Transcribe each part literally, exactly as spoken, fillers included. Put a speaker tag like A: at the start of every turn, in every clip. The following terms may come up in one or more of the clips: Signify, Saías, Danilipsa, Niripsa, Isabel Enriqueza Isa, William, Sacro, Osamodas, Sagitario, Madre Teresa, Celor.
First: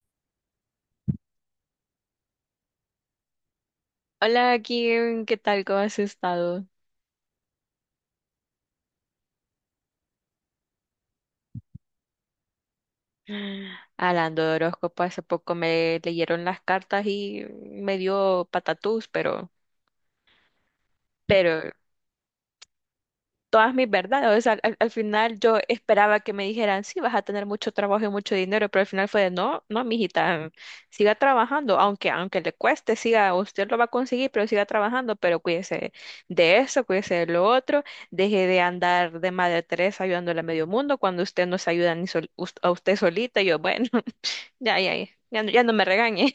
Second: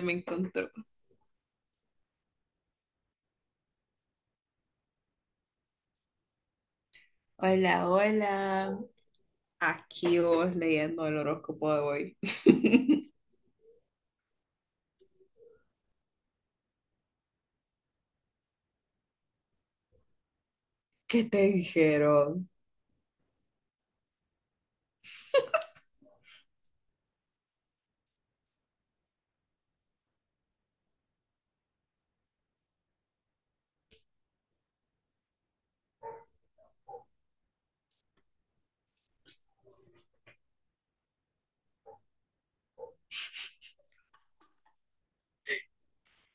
A: Me encontró.
B: Hola Kim, ¿qué tal? ¿Cómo has estado?
A: Hola, hola. Aquí vos leyendo el horóscopo de hoy.
B: Hablando de horóscopo, hace poco me leyeron las cartas y me dio patatús, pero,
A: ¿Qué te
B: pero
A: dijeron?
B: todas mis verdades. O sea, al, al final yo esperaba que me dijeran, sí, vas a tener mucho trabajo y mucho dinero, pero al final fue de, no, no, mijita, siga trabajando, aunque, aunque le cueste, siga, usted lo va a conseguir, pero siga trabajando, pero cuídese de eso, cuídese de lo otro, deje de andar de Madre Teresa ayudándole a medio mundo cuando usted no se ayuda ni sol- us- a usted solita. Y yo, bueno. Ya, ya, ya. Ya no, ya no me regañe.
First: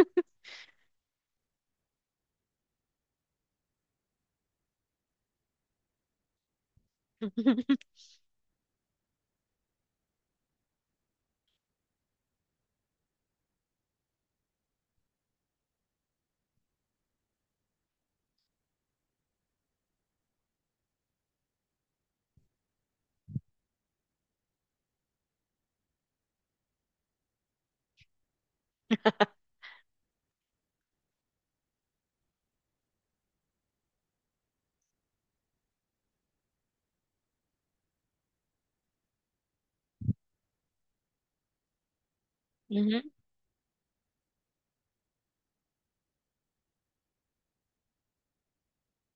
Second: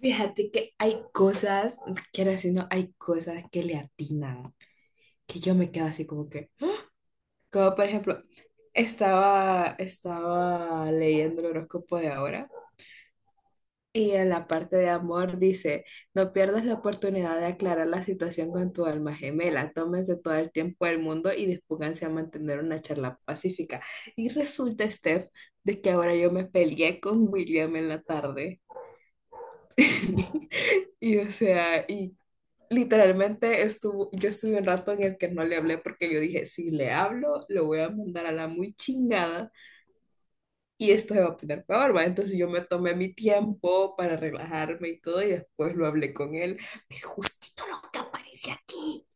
A: Fíjate que hay cosas, quiero decir, no, hay cosas que le atinan, que yo me quedo así como que, como por ejemplo, estaba, estaba leyendo el horóscopo de ahora. Y en la parte de amor dice, no pierdas la oportunidad de aclarar la situación con tu alma gemela, tómense todo el tiempo del mundo y dispónganse a mantener una charla pacífica. Y resulta, Steph, de que ahora yo me peleé con William en la tarde. Y o sea, y literalmente estuvo, yo estuve un rato en el que no le hablé porque yo dije, si le hablo, lo voy a mandar a la muy chingada y esto se va a poner peor, ¿va? Entonces yo me tomé
B: Ujú.
A: mi tiempo para relajarme y todo, y después lo hablé con él, pero justito lo que aparece aquí,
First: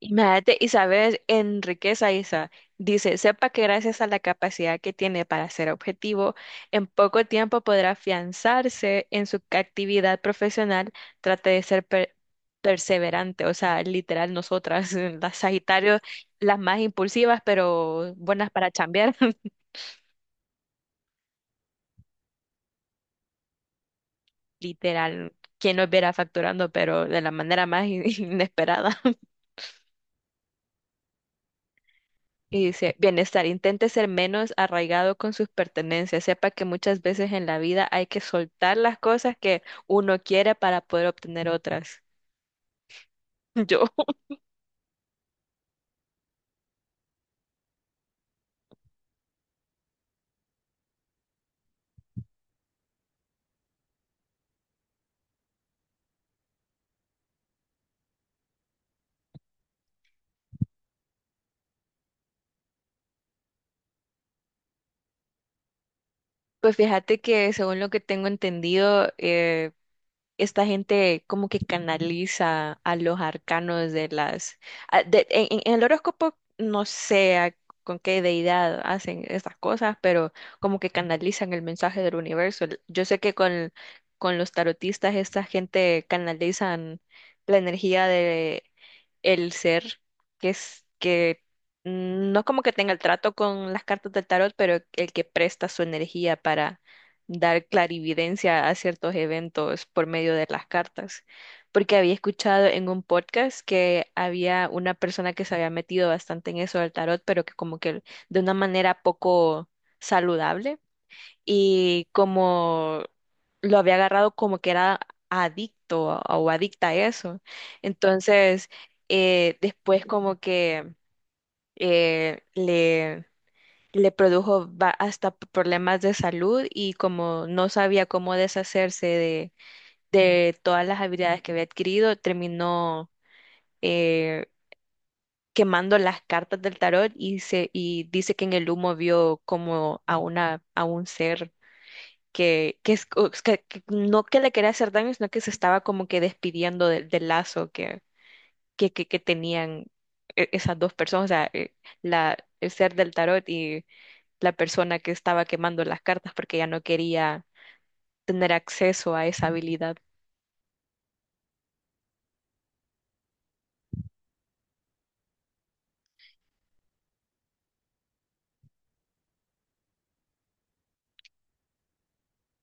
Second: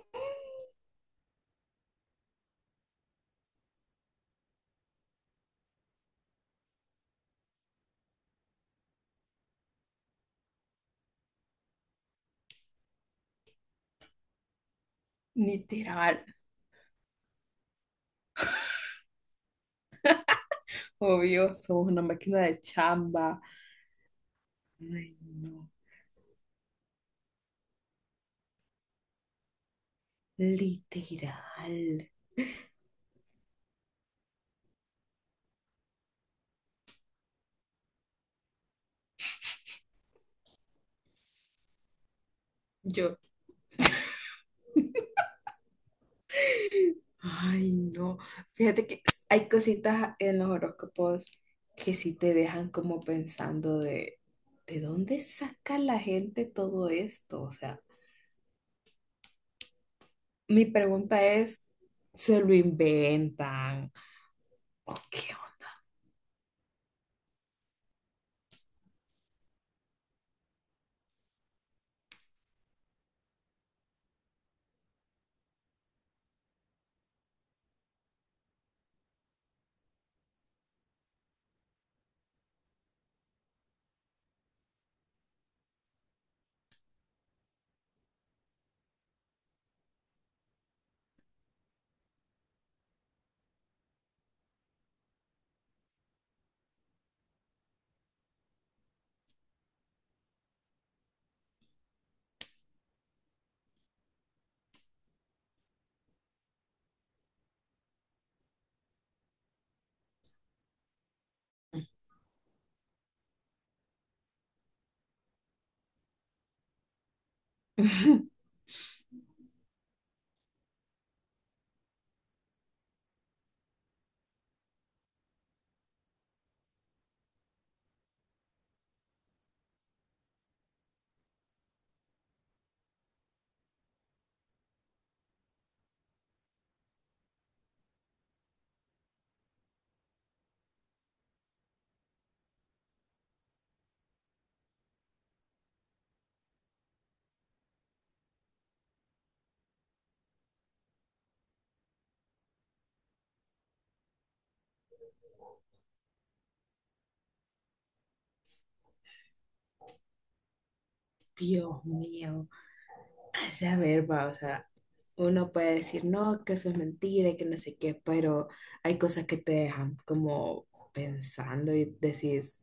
B: Imagínate, Isabel Enriqueza Isa dice, sepa que gracias a la capacidad que tiene para ser objetivo, en poco tiempo podrá afianzarse en su actividad profesional, trate de ser per- perseverante, o sea, literal nosotras, las Sagitario,
A: literal,
B: las más impulsivas, pero buenas para chambear,
A: obvio, somos una máquina de chamba, ay
B: literal,
A: no,
B: quien nos viera facturando, pero de la manera más in- inesperada.
A: literal,
B: Y dice, bienestar, intente ser menos arraigado con sus pertenencias. Sepa que muchas veces en la vida hay que soltar las cosas que uno quiere para poder obtener otras.
A: yo,
B: Yo,
A: ay no, fíjate que hay cositas en los horóscopos que sí te dejan como pensando de, ¿de dónde saca la gente todo esto? O sea... Mi pregunta es, ¿se lo inventan? ¿O qué
B: pues fíjate que según lo que tengo entendido, eh, esta gente como que canaliza a los arcanos de las... a- de- en, en- en el horóscopo no sé a- con qué deidad hacen estas cosas, pero como que canalizan el mensaje del universo. Yo sé que con, con los tarotistas esta gente canalizan la energía de el ser, que es que no como que tenga el trato con las cartas del tarot, pero el que presta su energía dar clarividencia a ciertos eventos por medio de las cartas, porque había escuchado en un podcast que había una persona que se había metido bastante en eso del tarot, pero que como que de una manera poco saludable
A: onda?
B: y como lo había agarrado como que era adicto o o adicta a eso. Entonces, eh, después como que eh, le le produjo va- hasta p- problemas de salud y como no sabía cómo deshacerse de, de todas las habilidades que había adquirido, terminó eh, quemando las cartas del tarot y, se, y dice que en el humo vio como a, una, a un ser que, que, es- o- que- que no que le quería hacer daño, sino que se estaba como que despidiendo del del lazo que, que, que, que tenían e- esas dos personas, o sea, eh, la, el ser del tarot y la persona que estaba quemando las cartas porque ya no quería tener acceso a esa habilidad.
A: Dios mío. O sea, a ver, va, o sea, uno puede decir, no, que eso es mentira y que no sé qué, pero hay cosas que te dejan como pensando y decís,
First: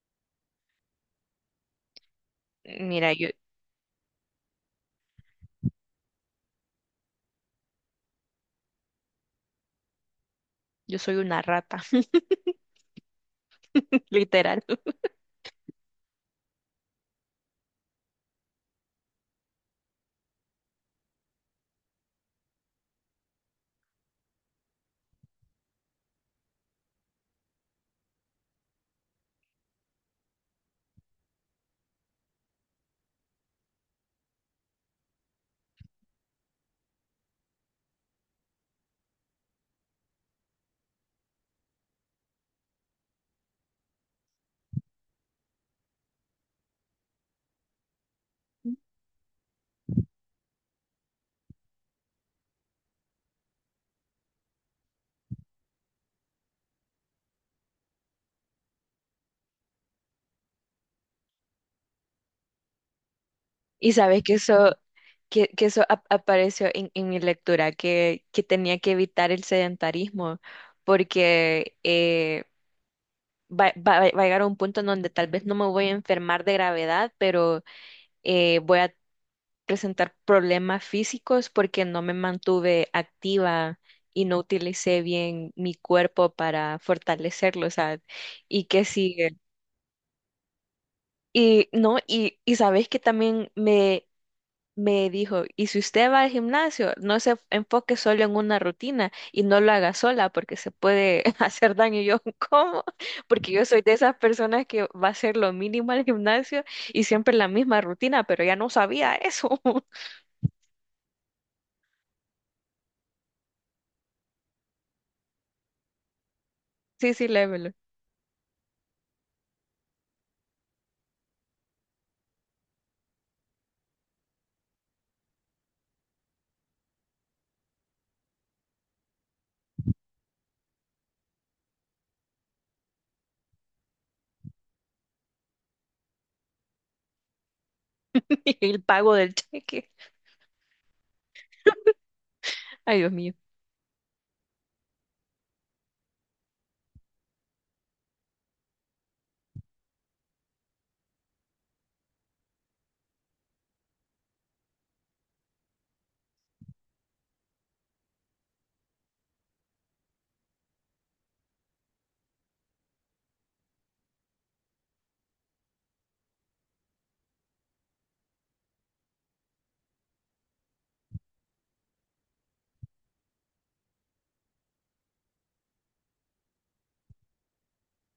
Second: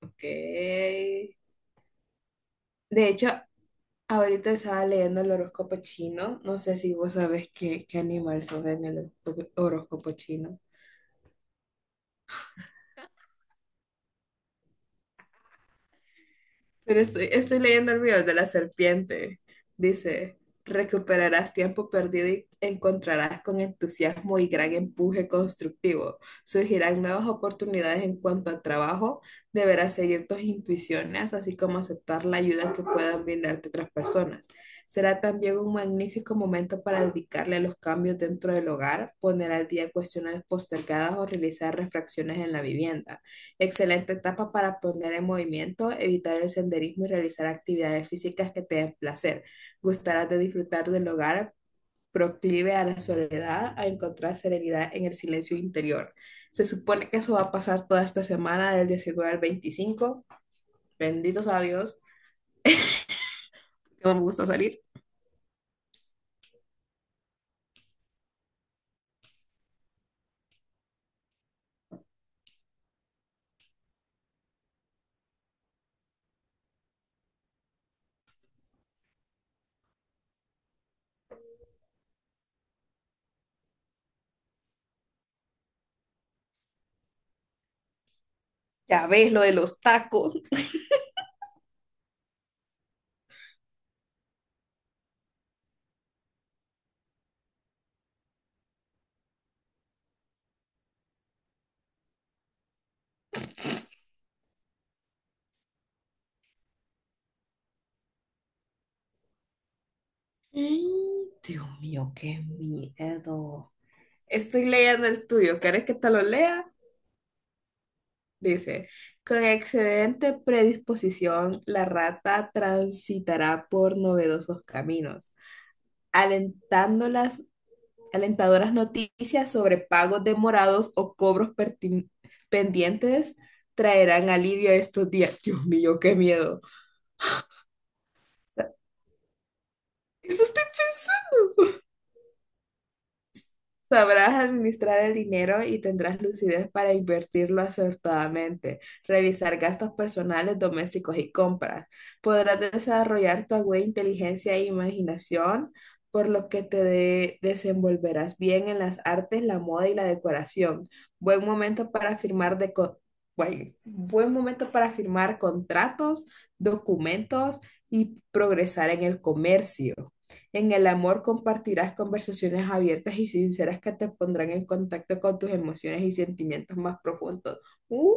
A: ok. De
B: Mira, yo,
A: hecho, ahorita estaba leyendo el horóscopo chino. No sé si vos sabés qué, qué animal sos en el horóscopo chino.
B: yo soy una rata, literal.
A: Pero estoy, estoy leyendo el video de la serpiente. Dice, recuperarás tiempo perdido y encontrarás con entusiasmo y gran empuje constructivo. Surgirán nuevas oportunidades en cuanto a trabajo. Deberás seguir tus intuiciones, así como aceptar la ayuda que puedan brindarte otras personas. Será también un magnífico momento para dedicarle a los cambios dentro del hogar, poner al día cuestiones postergadas o realizar refracciones en la vivienda. Excelente etapa para poner en movimiento, evitar el senderismo y realizar actividades físicas que te den placer. Gustarás de disfrutar del hogar, proclive a la soledad, a encontrar serenidad en el silencio interior. Se supone que eso va a pasar toda esta semana, del diecinueve al veinticinco. Benditos a Dios,
B: Y
A: que no me
B: sabes que
A: gusta
B: eso,
A: salir.
B: que, que eso ap- apareció en, en mi lectura, que, que tenía que evitar el sedentarismo, porque eh, va, va- va a llegar a un punto en donde tal vez no me voy a enfermar de gravedad, pero eh, voy a presentar problemas físicos porque no me mantuve activa y no utilicé bien mi cuerpo para fortalecerlo, o sea, y que
A: Ya ves
B: sigue.
A: lo de los tacos.
B: Y no, y, y sabes que también me, me dijo, y si usted va al gimnasio, no se enfoque solo en una rutina y no lo haga sola porque se puede hacer daño. Y yo, ¿cómo? Porque yo soy de esas personas que va a hacer lo mínimo al gimnasio y siempre la misma rutina, pero ya no sabía eso.
A: Dios mío, qué miedo. Estoy leyendo el tuyo. ¿Quieres que te lo lea?
B: Sí, sí, lévelo.
A: Dice, con excelente predisposición, la rata transitará por novedosos caminos, alentando las alentadoras noticias sobre pagos demorados o cobros pertin- pendientes traerán alivio a estos días. Dios mío, qué miedo. O sea,
B: El pago del cheque.
A: eso estoy pensando.
B: Ay, Dios mío.
A: Sabrás administrar el dinero y tendrás lucidez para invertirlo acertadamente, revisar gastos personales, domésticos y compras. Podrás desarrollar tu aguda inteligencia e imaginación, por lo que te de- desenvolverás bien en las artes, la moda y la decoración. Buen momento para firmar de co- buen buen momento para firmar contratos, documentos y progresar en el comercio. En el amor compartirás conversaciones abiertas y sinceras que te pondrán en contacto con tus emociones y sentimientos más profundos. ¡Uh!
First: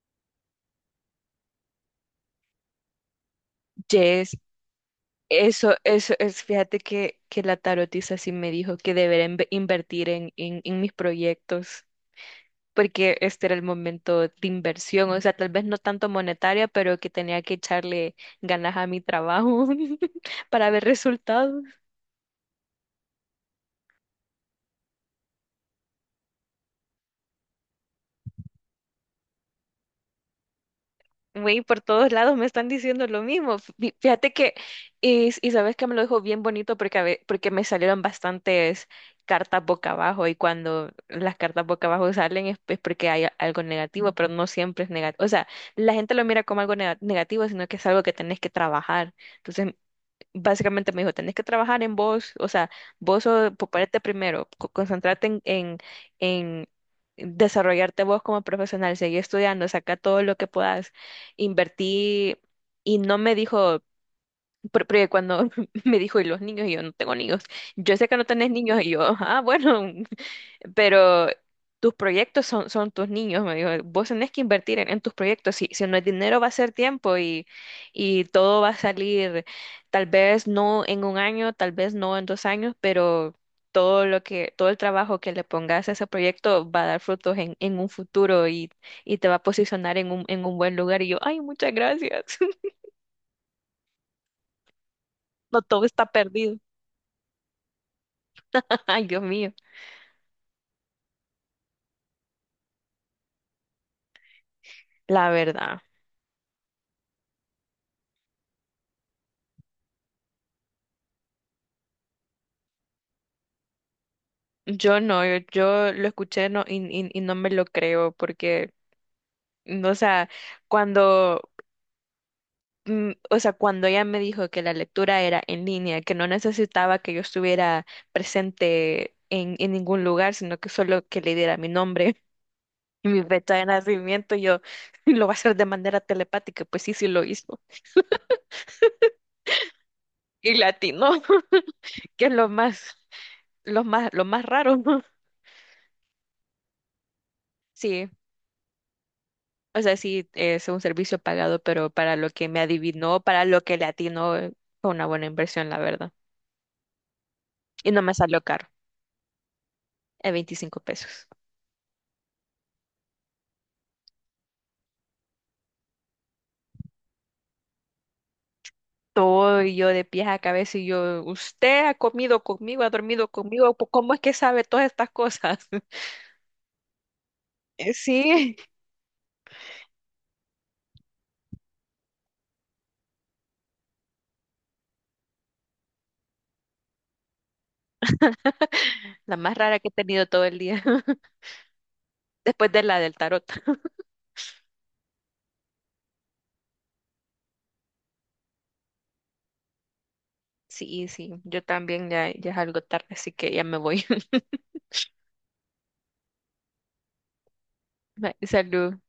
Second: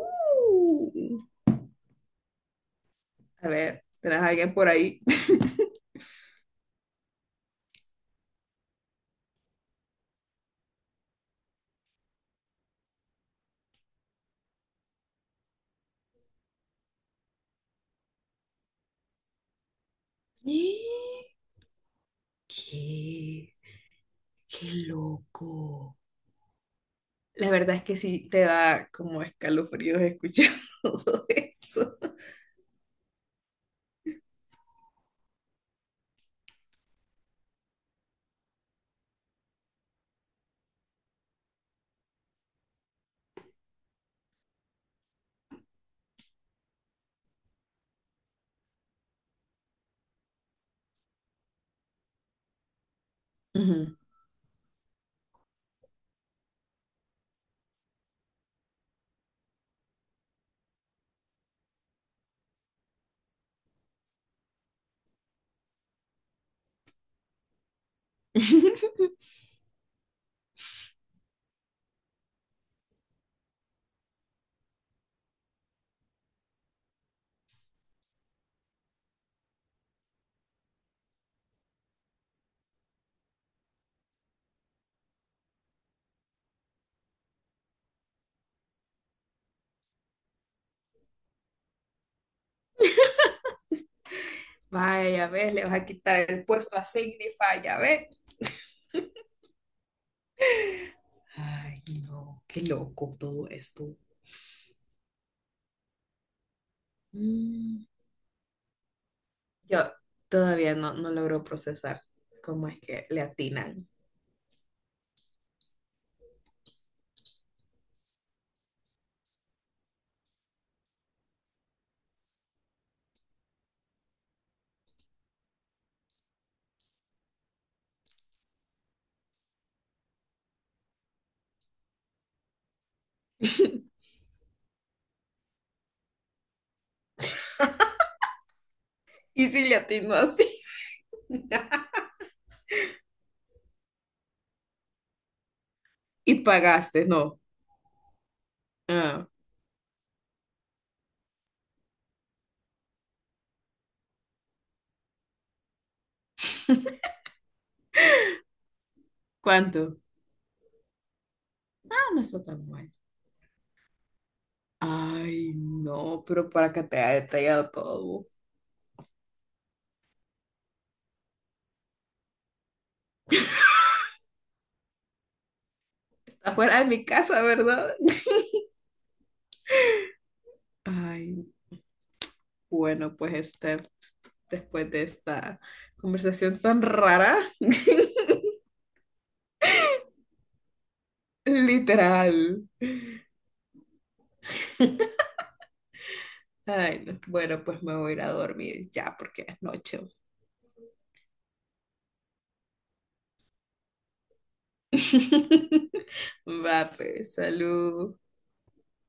A: A ver, ¿tenés a
B: Yes,
A: alguien por ahí?
B: eso, eso es, fíjate que, que la tarotista sí me dijo que debería inve- invertir en, en, en mis proyectos, porque este era el momento de inversión, o sea, tal vez no tanto monetaria, pero que tenía que echarle ganas a mi trabajo para ver resultados.
A: ¿Qué? ¡Qué loco! La verdad es que sí te da como escalofríos escuchar todo
B: Güey, por
A: eso.
B: todos lados me están diciendo lo mismo. Fí- Fíjate que, y, y sabes que me lo dijo bien bonito porque, a ve- porque me salieron bastantes cartas boca abajo y cuando las cartas boca abajo salen es, es porque hay a- algo negativo, pero no siempre es negativo. O sea, la gente lo mira como algo nega- negativo, sino que es algo que tenés que trabajar. Entonces, básicamente me dijo, tenés que trabajar en vos, o sea, vos sos-
A: Ujú.
B: ponerte primero, co- concentrarte en, en, en desarrollarte vos como profesional, seguir estudiando, saca todo lo que puedas, invertí, y no me dijo por- porque cuando me dijo, ¿y los niños? Y yo, no tengo niños. Yo sé que no tenés niños. Y yo, ah, bueno, pero tus proyectos son, son tus niños. Me dijo, vos tenés que invertir en, en tus proyectos. Si, si no es dinero, va a ser tiempo y, y todo va a salir, tal vez no en un año, tal vez no en dos años, pero todo lo que, todo el trabajo que le pongas a ese proyecto va a dar frutos en, en un futuro y, y te va a posicionar en un, en un buen lugar. Y yo, ay, muchas gracias.
A: Vaya, ves,
B: No
A: le vas
B: todo
A: a
B: está
A: quitar el
B: perdido.
A: puesto a Signify, ya ves.
B: Ay, Dios mío.
A: Ay, no, qué loco todo esto.
B: La verdad,
A: Mm. Yo todavía no, no logro procesar cómo es que le atinan.
B: yo no, yo, yo lo escuché no, y, y- y no me lo creo porque, mm, o sea, cuando, mm, o sea, cuando ella me dijo que la lectura era en línea, que no necesitaba que yo estuviera presente en, en ningún lugar, sino que solo que le diera mi nombre y mi fecha de nacimiento, yo lo va a hacer de manera telepática, pues sí, sí lo hizo.
A: ¿Y si le atino así?
B: Y latino, que es lo más, lo más, lo más raro.
A: Y pagaste, no.
B: Sí.
A: Ah,
B: O sea, sí, es un servicio pagado, pero para lo que me adivinó, para lo que le atinó, eh, fue una buena inversión, la verdad. Y no me salió caro,
A: ¿cuánto?
B: a veinticinco pesos.
A: Ah, no está tan mal. Ay, no, pero para que te haya detallado todo.
B: Todo y yo de pies a cabeza y yo, usted ha comido conmigo, ha dormido conmigo, ¿po- ¿cómo es que sabe todas estas cosas?
A: Está fuera de mi casa, ¿verdad?
B: Eh, Sí,
A: Ay, bueno, pues este, después de esta conversación tan rara,
B: la más rara que he tenido todo el día,
A: literal.
B: después de la del tarot.
A: Ay, no. Bueno, pues me voy a ir a dormir ya porque es noche.
B: Sí, sí, yo también ya, ya es algo tarde, así que ya me voy.
A: Va, pues, salud.
B: Bye, Salud.